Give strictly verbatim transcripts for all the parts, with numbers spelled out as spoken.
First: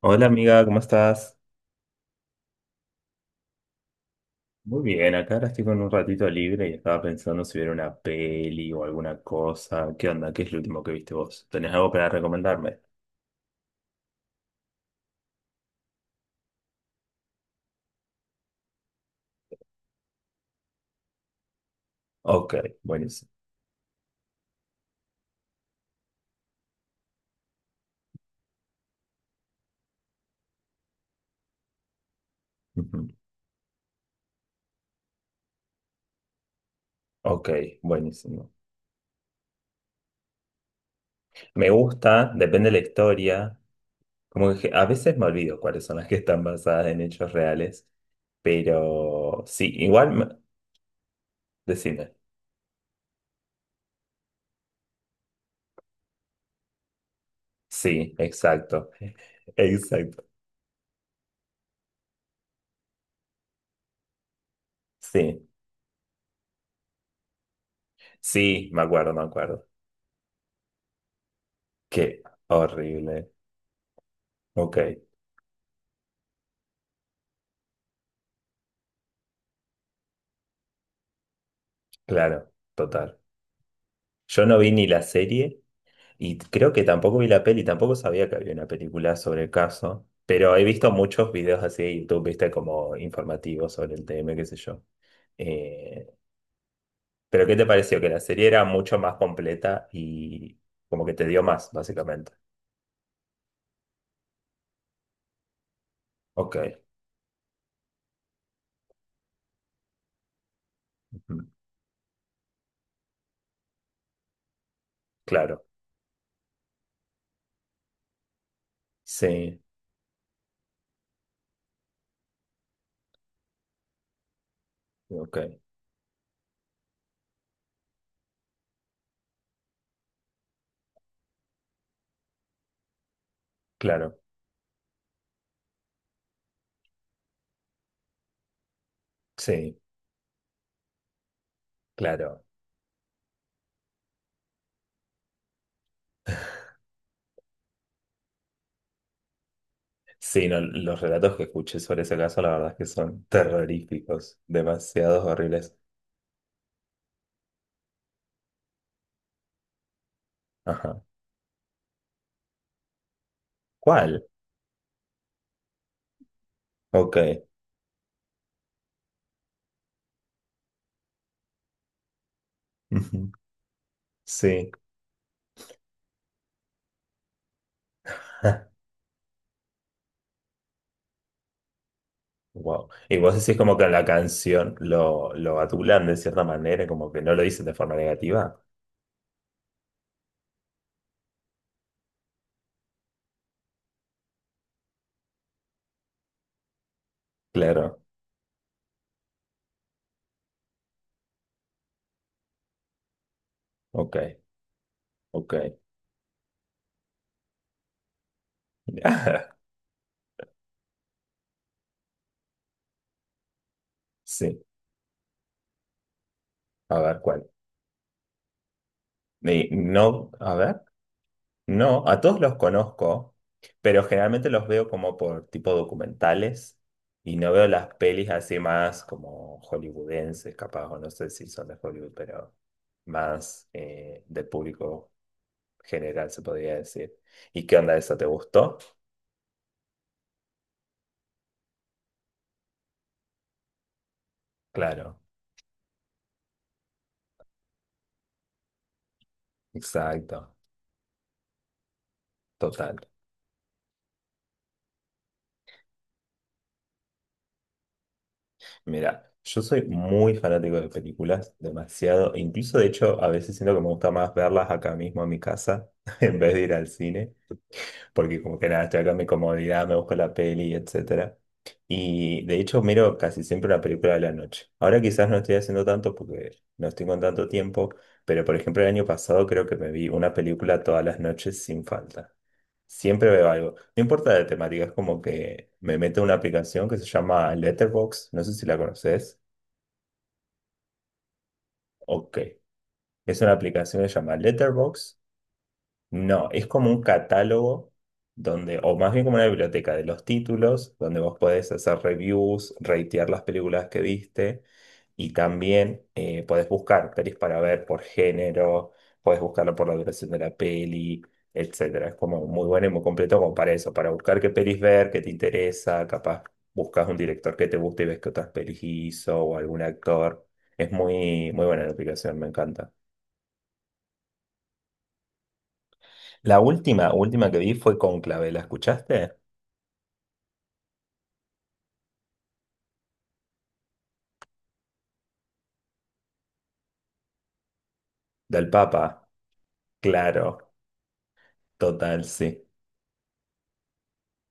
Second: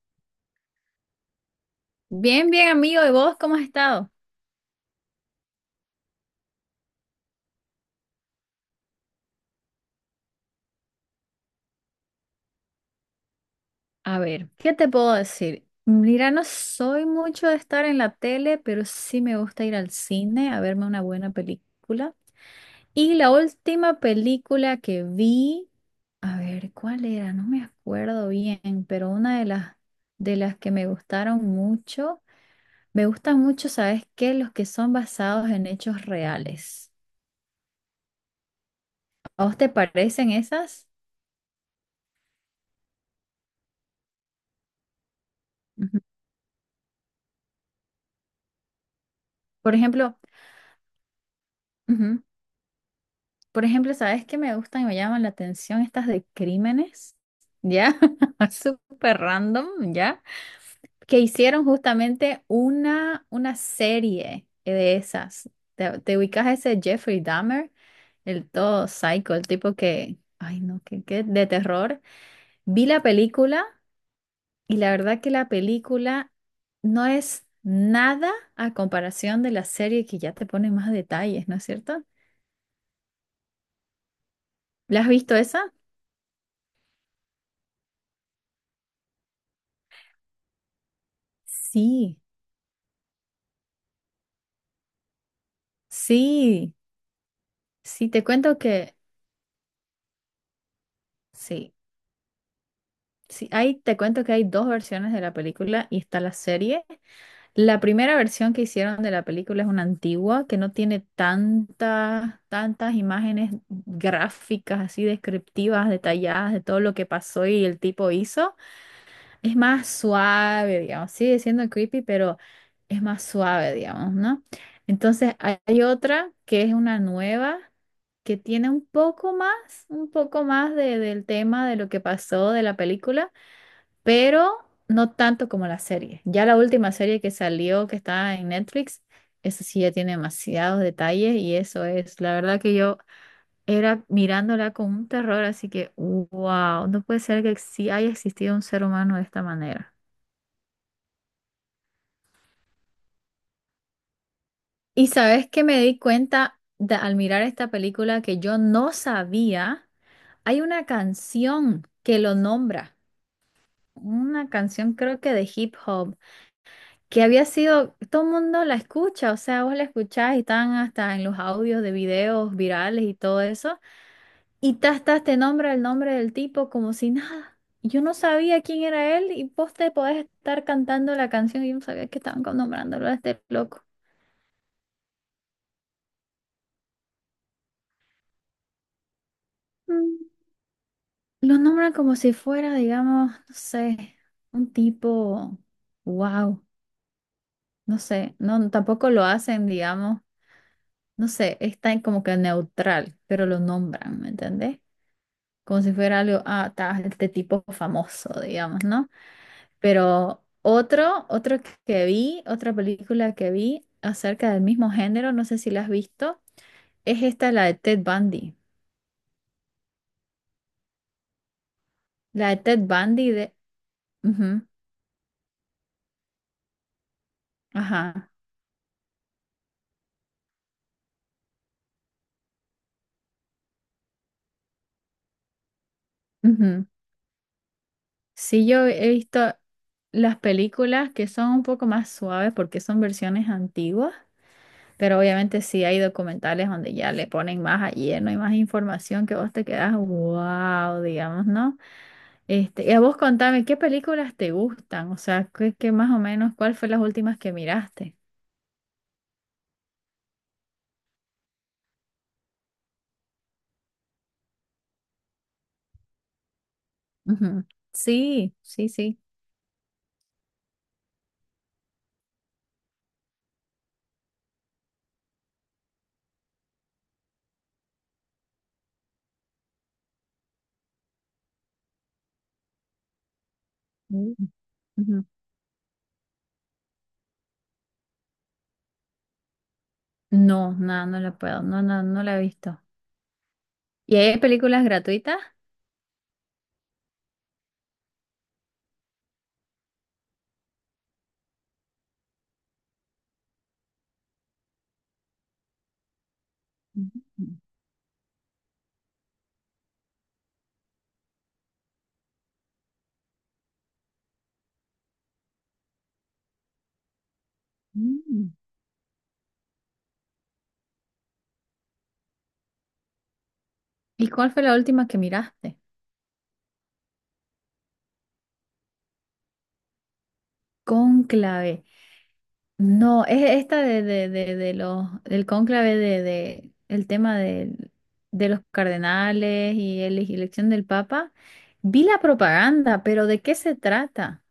Hola amiga, ¿cómo estás? Bien, bien, amigo. ¿Y vos cómo has estado? Muy bien, acá ahora estoy con un ratito libre y estaba pensando si ver una peli o alguna cosa. ¿Qué onda? ¿Qué es lo último que viste vos? ¿Tenés algo para recomendarme? A ver, ¿qué te puedo decir? Mira, no soy mucho de estar en la tele, pero sí me gusta ir al cine a verme una buena película. Ok, Y buenísimo. la última película que vi, a ver, ¿cuál era? No me acuerdo bien, pero una de las de las que me gustaron mucho, me Ujú. gustan mucho, ¿sabes qué? Los que son basados en hechos reales. Ok, buenísimo. ¿A vos te parecen esas? Me gusta, depende de la historia. Como que a veces me olvido cuáles son Ujú. las que están basadas en hechos reales, pero sí, Por igual, ejemplo, me- decime. ujú. Por ejemplo, ¿sabes qué me gustan y me llaman la atención? Estas de crímenes, ¿ya? Sí, exacto. Súper random, ¿ya? Exacto. Que hicieron justamente una, una serie de Sí, esas. ¿Te, te ubicas a ese Jeffrey Dahmer? El sí, me todo acuerdo, me psycho, el acuerdo. tipo que, ay no, que, que de terror. Qué Vi la horrible. película y Ok. la verdad que la película no es nada a comparación de la serie que ya te pone más detalles, ¿no es cierto? Claro, total. Yo no vi ni ¿La la has visto serie esa? y creo que tampoco vi la peli, tampoco sabía que había una película sobre el caso, pero he visto muchos videos así de Sí. YouTube, viste, como informativos sobre el tema, qué sé yo. Eh, Sí, pero ¿qué te pareció? Que sí, la te serie cuento era que, mucho más completa y como que te dio más, sí, básicamente. sí, ahí te cuento que hay dos versiones de la película y está la Ok, serie. La primera versión que hicieron de la película es una antigua que no tiene ujú, tantas, tantas imágenes gráficas así claro, descriptivas, detalladas de todo lo que pasó y el tipo hizo. Es sí, más suave, digamos. Sigue siendo creepy, pero es más suave, digamos, ¿no? Entonces ok, hay hay otra que es una nueva, que tiene un poco más, un poco más de- del tema de lo que pasó de la película, claro, pero no tanto como la serie. Ya la última serie que salió, que está en Netflix, eso sí, sí ya tiene demasiados detalles y eso es, la claro. verdad que yo era mirándola con un terror, así que, wow, no puede ser que sí haya existido un ser humano de esta manera. Sí, no, los relatos que escuché sobre ese caso, la verdad es que son terroríficos, Y demasiados sabes que horribles. me di cuenta de- al mirar esta película que yo no sabía, hay una Ajá. canción que lo nombra, ¿Cuál? una canción creo que de hip hop, Ok. que había sido, todo el mundo la escucha, o sea, vos la escuchás y están hasta en los audios de videos virales y Ujú. todo eso, Sí. y tas, tas, te nombra el nombre del tipo como si nada. Yo no sabía quién era él y vos te podés estar cantando la canción y yo no sabía que estaban Wow. nombrándolo a Y vos este decís como loco. que en la canción lo, lo adulan de cierta manera, como que no lo dicen de forma negativa. Lo nombran como si fuera, digamos, no sé, un tipo, wow, no Claro. sé, no, tampoco lo hacen, digamos, no sé, está en como que neutral, pero lo nombran, ¿me Ok. entendés? Ok. Como si fuera algo, ah, ta, este tipo famoso, digamos, ¿no? Pero otro, otro que vi, otra película que vi acerca del Sí. mismo género, no sé si la has visto, A ver, es ¿cuál? esta, la de Ted Bundy. Y no, a ver. No, a todos La los de Ted Bundy conozco, de... pero generalmente ujú, los veo como por tipo documentales y no veo las pelis ajá. así más como hollywoodenses, capaz, o no sé si son de Hollywood, pero más eh, del público general, se podría Ujú. decir. ¿Y qué onda eso? ¿Te Sí, gustó? yo he visto las películas que son un poco más suaves porque son versiones antiguas, pero Claro, obviamente sí hay documentales donde ya le ponen más a lleno y más información que vos te quedas, exacto, wow, digamos, ¿no? Este, y total. a vos contame, ¿qué películas te gustan? O sea, ¿qué, qué más o menos, cuál fue las últimas que miraste? Mira, yo soy muy fanático de películas, demasiado. E incluso, de hecho, a veces siento que me gusta más verlas acá mismo en mi casa en vez de ir al cine. Ujú. Porque Sí, como que nada, sí, estoy acá en sí. mi comodidad, me busco la peli, etcétera. Y de hecho miro casi siempre una película de la noche. Ahora quizás no estoy haciendo tanto porque no estoy con tanto tiempo, pero por ejemplo el año pasado creo que me vi una película todas las noches sin falta. Siempre veo algo. No importa Mm. la temática, es como Ujú. que me meto en una aplicación que se llama Letterboxd, no sé si la conoces. No, no, no la puedo, no, no, no la Ok. he visto. Es una aplicación que se ¿Y llama hay películas Letterboxd. gratuitas? No, es como un catálogo donde, o más bien como una biblioteca de los títulos, donde vos podés hacer reviews, ratear las películas que viste y también eh, podés buscar pelis Ujú. para ver por género, podés buscarlo por la duración de la peli, etcétera. Es como muy bueno y muy completo como para eso, para buscar qué pelis ver, qué te interesa, capaz buscas un director que te guste y ves qué otras Mm. pelis hizo o algún actor. Es muy, muy buena la aplicación, me encanta. ¿Y cuál fue la última que miraste? La última, última que vi fue Cónclave, ¿la escuchaste? Cónclave. No, es esta de, de, de, de los, del cónclave de, de el tema del- de, los Del Papa, cardenales y la claro, elección del Papa. Vi la total, sí. propaganda, pero ¿de qué se trata?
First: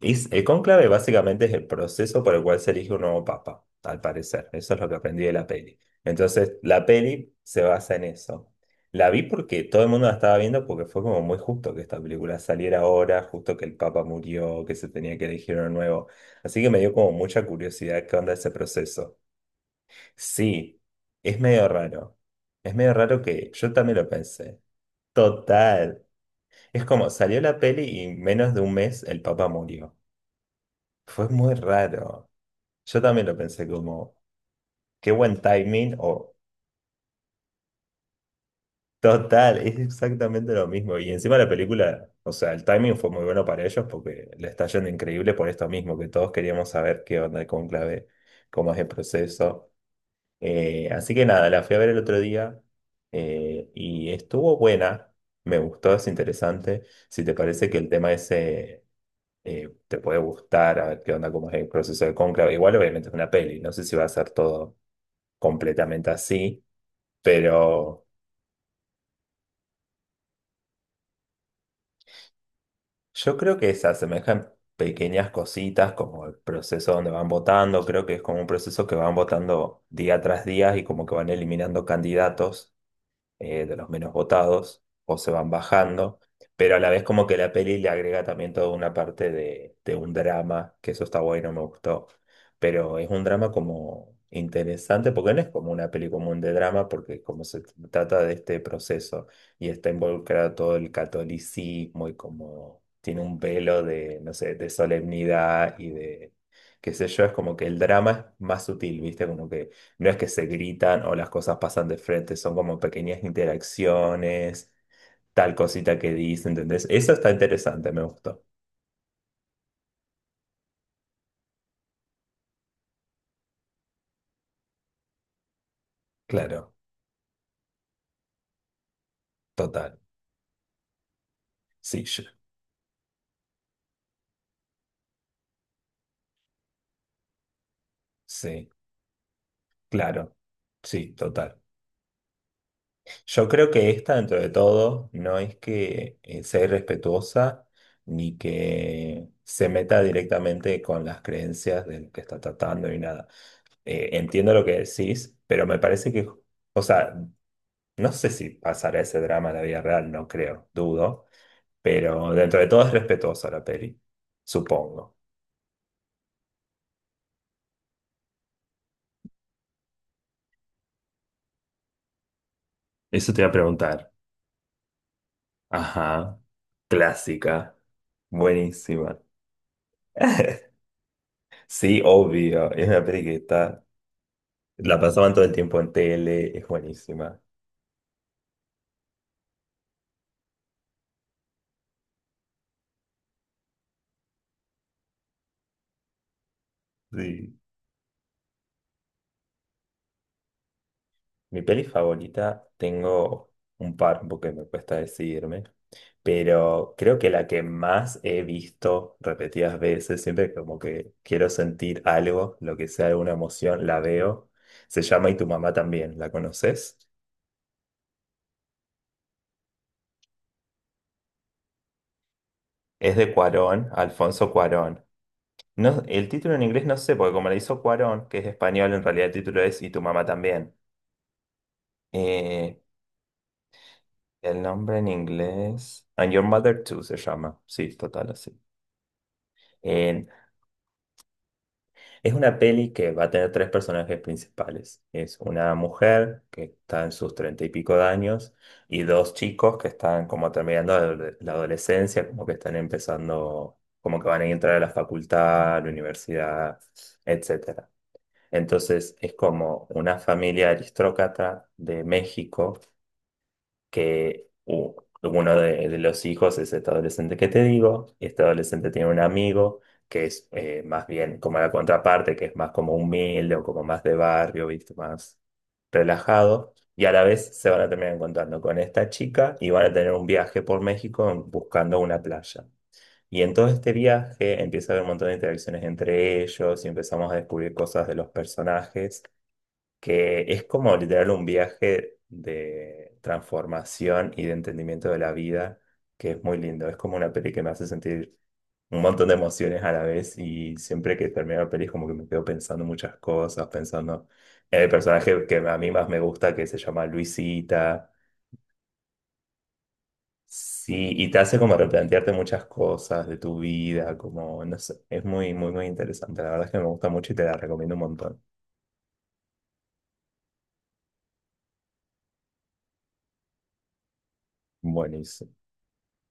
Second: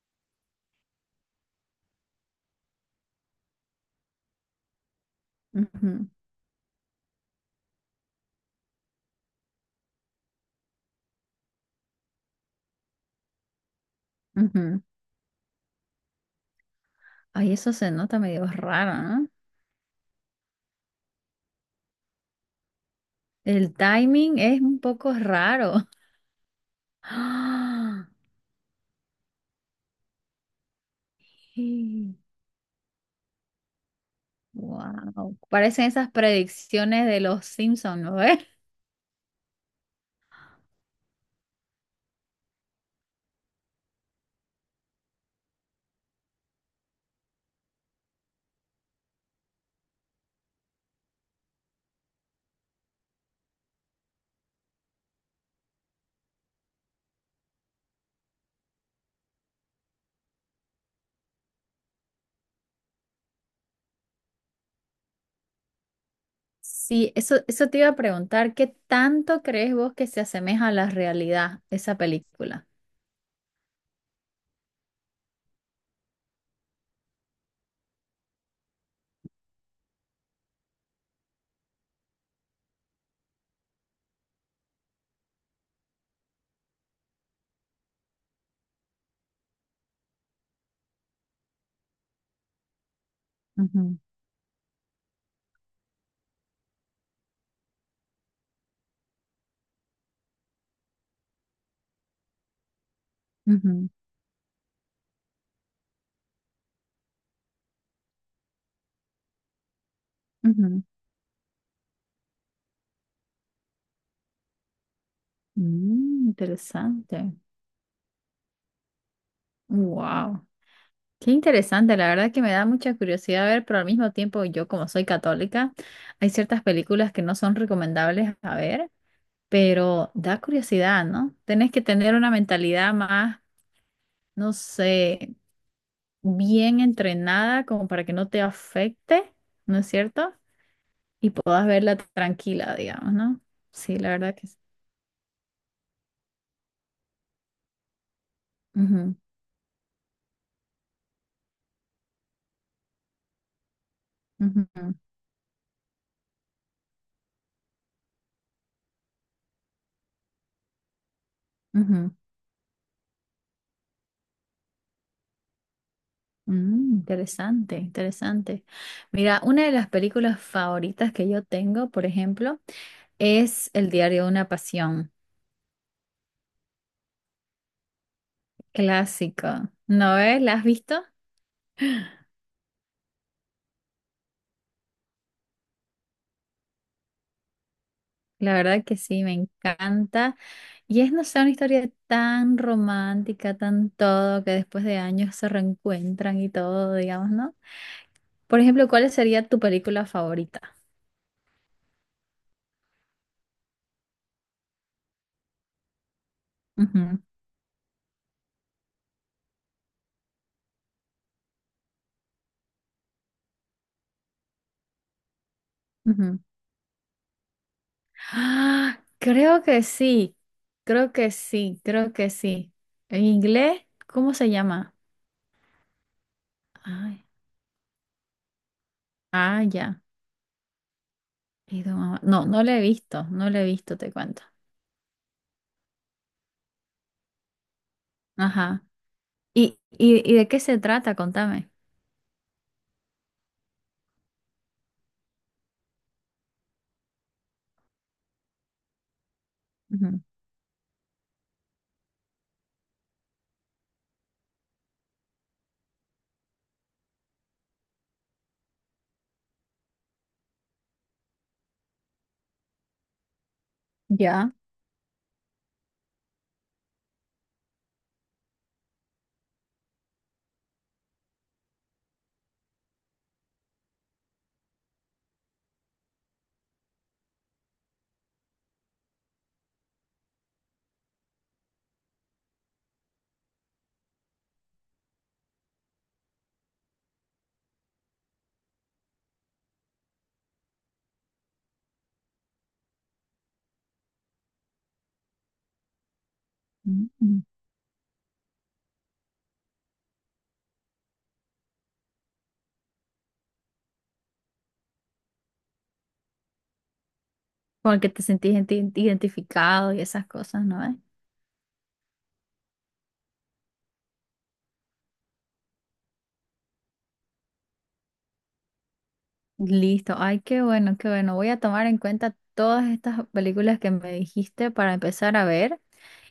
Es, el cónclave básicamente es el proceso por el cual se elige un nuevo papa, al parecer. Eso es lo que aprendí de la peli. Ujú, Entonces, la peli se basa en eso. La vi porque todo el mundo la estaba viendo porque fue como muy justo que esta película saliera ahora, justo que el papa murió, que ujú. se tenía que elegir uno nuevo. Así que me dio como mucha Ay, eso se curiosidad qué nota onda medio ese raro, proceso. ¿no? Sí, es medio raro. Es medio raro que El yo también lo timing es pensé. un poco raro. Total. Es como, salió la peli y en menos de un mes el Papa murió. Fue muy raro. Yo también lo pensé como, qué Wow. buen Parecen timing esas o predicciones de los Simpsons, ¿no? total, es exactamente lo mismo. Y encima la película, o sea, el timing fue muy bueno para ellos porque le está yendo increíble por esto mismo, que todos queríamos saber qué onda el conclave, cómo es el proceso. Eh, así que nada, la fui a ver el otro día eh, y estuvo buena, me gustó, es interesante. Si te parece que el tema ese eh, te puede gustar, a ver qué onda, cómo es el proceso de cónclave. Igual obviamente es una peli, no sé si va a ser todo completamente así, Sí, eso, eso te iba a pero preguntar, ¿qué tanto crees vos que se asemeja a la realidad esa película? yo creo que se asemejan pequeñas cositas como el proceso donde van votando, creo que es como un proceso que van votando día tras día y como que van eliminando candidatos, eh, de los menos votados, o se van bajando, pero a la vez como que la peli le agrega también toda una parte de, de un drama, que eso está bueno, me gustó, pero es un drama Ujú, como interesante, porque no es como una peli común de drama, porque como se trata de este proceso y está involucrado todo el catolicismo y como tiene un velo ujú, de, no sé, de solemnidad y de... qué sé yo, es como que el drama es más sutil, ¿viste? Como que no es que se ujú. gritan o las cosas pasan de frente, son como pequeñas interacciones, tal cosita que Mm, dice, ¿entendés? Eso está interesante. interesante, me gustó. Wow. Qué interesante, la verdad que me da mucha curiosidad ver, pero al mismo tiempo yo como soy católica, hay ciertas Claro, películas que no son recomendables a ver, total. pero da curiosidad, ¿no? Tenés que Sí, tener yo- una mentalidad más, no sé, bien entrenada como para que no te sí, afecte, ¿no es claro. cierto? Sí, Y total. puedas verla tranquila, digamos, ¿no? Yo creo que Sí, la esta, verdad dentro que de sí. todo, no es que eh, sea irrespetuosa ni Ujú, que se meta directamente con las creencias del que está tratando y nada, eh, entiendo lo que ujú, decís, pero me parece que, o sea, no sé si pasará ese drama en la vida real, no creo, dudo, ujú. pero dentro de todo es respetuosa la peli, supongo. Mm, interesante, interesante. Mira, una de las películas favoritas que yo tengo, por ejemplo, Eso te iba a es El preguntar. diario de una pasión, Ajá, clásica, buenísima. clásico. ¿No ves? ¿La has visto? Sí, obvio, es una peli que está, la pasaban todo el tiempo en tele, es buenísima. La verdad que sí, me encanta. Y es, no sé, una historia tan romántica, tan todo, que después de años se reencuentran y todo, digamos, ¿no? Sí. Por ejemplo, ¿cuál sería tu película favorita? Mi peli favorita, tengo un par, porque me cuesta decidirme, pero creo que la que más he visto repetidas veces, siempre como que quiero sentir algo, lo que sea alguna emoción, la veo. Se llama Y tu mamá Ujú, también, ¿la ujú. conoces? Ah, creo que sí, creo que sí, creo que sí. Es En de inglés, Cuarón, ¿cómo Alfonso se llama? Cuarón. No, el título en inglés no sé, Ay, porque como le hizo Cuarón, que es español, en realidad el título ah, es Y ya. tu mamá también. Y tu mamá- No, no lo Eh, he visto, no lo he visto, te cuento. el nombre en inglés, And Your Mother Too se llama. Sí, total, así. Ajá. ¿Y, Eh, y, y de qué se trata? Contame. Es una peli que va a tener tres personajes principales. Es una mujer que está en sus treinta y pico de años y dos chicos que Ujú. están como terminando adole- la adolescencia, como que están empezando, como que van a entrar a la facultad, a la universidad, etcétera. Entonces es como una familia aristócrata de México que Ya. u- uno de, de los hijos es este adolescente que te digo, y este adolescente tiene un amigo que es eh, más bien como la contraparte, que es más como humilde o como más de barrio, ¿viste? Más relajado, y a la vez se van a terminar encontrando con esta chica y van a tener un viaje por México en- buscando una playa. Y en todo este viaje empieza a haber un montón de interacciones entre ellos y empezamos a descubrir cosas de los personajes, que es como literal un viaje de transformación y de entendimiento de la vida, que es muy lindo. Es como una Mm. peli que me hace sentir un montón de emociones a la vez y siempre que termino la peli es como que me quedo pensando muchas cosas, pensando en el personaje que a mí más me gusta, que se llama Con el que Luisita. te sentís identi- identificado y esas cosas, ¿no? ¿Eh? Sí, y te hace como replantearte muchas cosas de tu vida, como, no sé, es muy, muy, muy interesante. La verdad es que me gusta mucho y te la recomiendo un montón. Listo. Ay, qué bueno, qué bueno. Voy a tomar en cuenta todas estas películas que me dijiste para empezar a Buenísimo. ver.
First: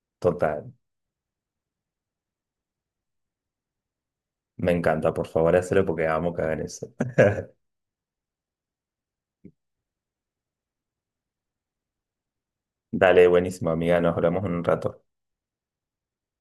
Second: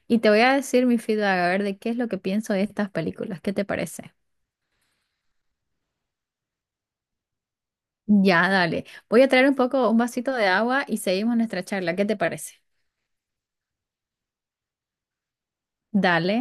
Y te voy a Total. decir mi feedback, a ver de qué es lo que pienso de estas películas. ¿Qué te parece? Me encanta, por favor, hacerlo porque amo cagar eso. Ya, dale. Voy a traer un poco, un vasito de agua y seguimos nuestra charla. ¿Qué te parece? Dale, buenísimo, amiga, nos hablamos en un rato. Dale.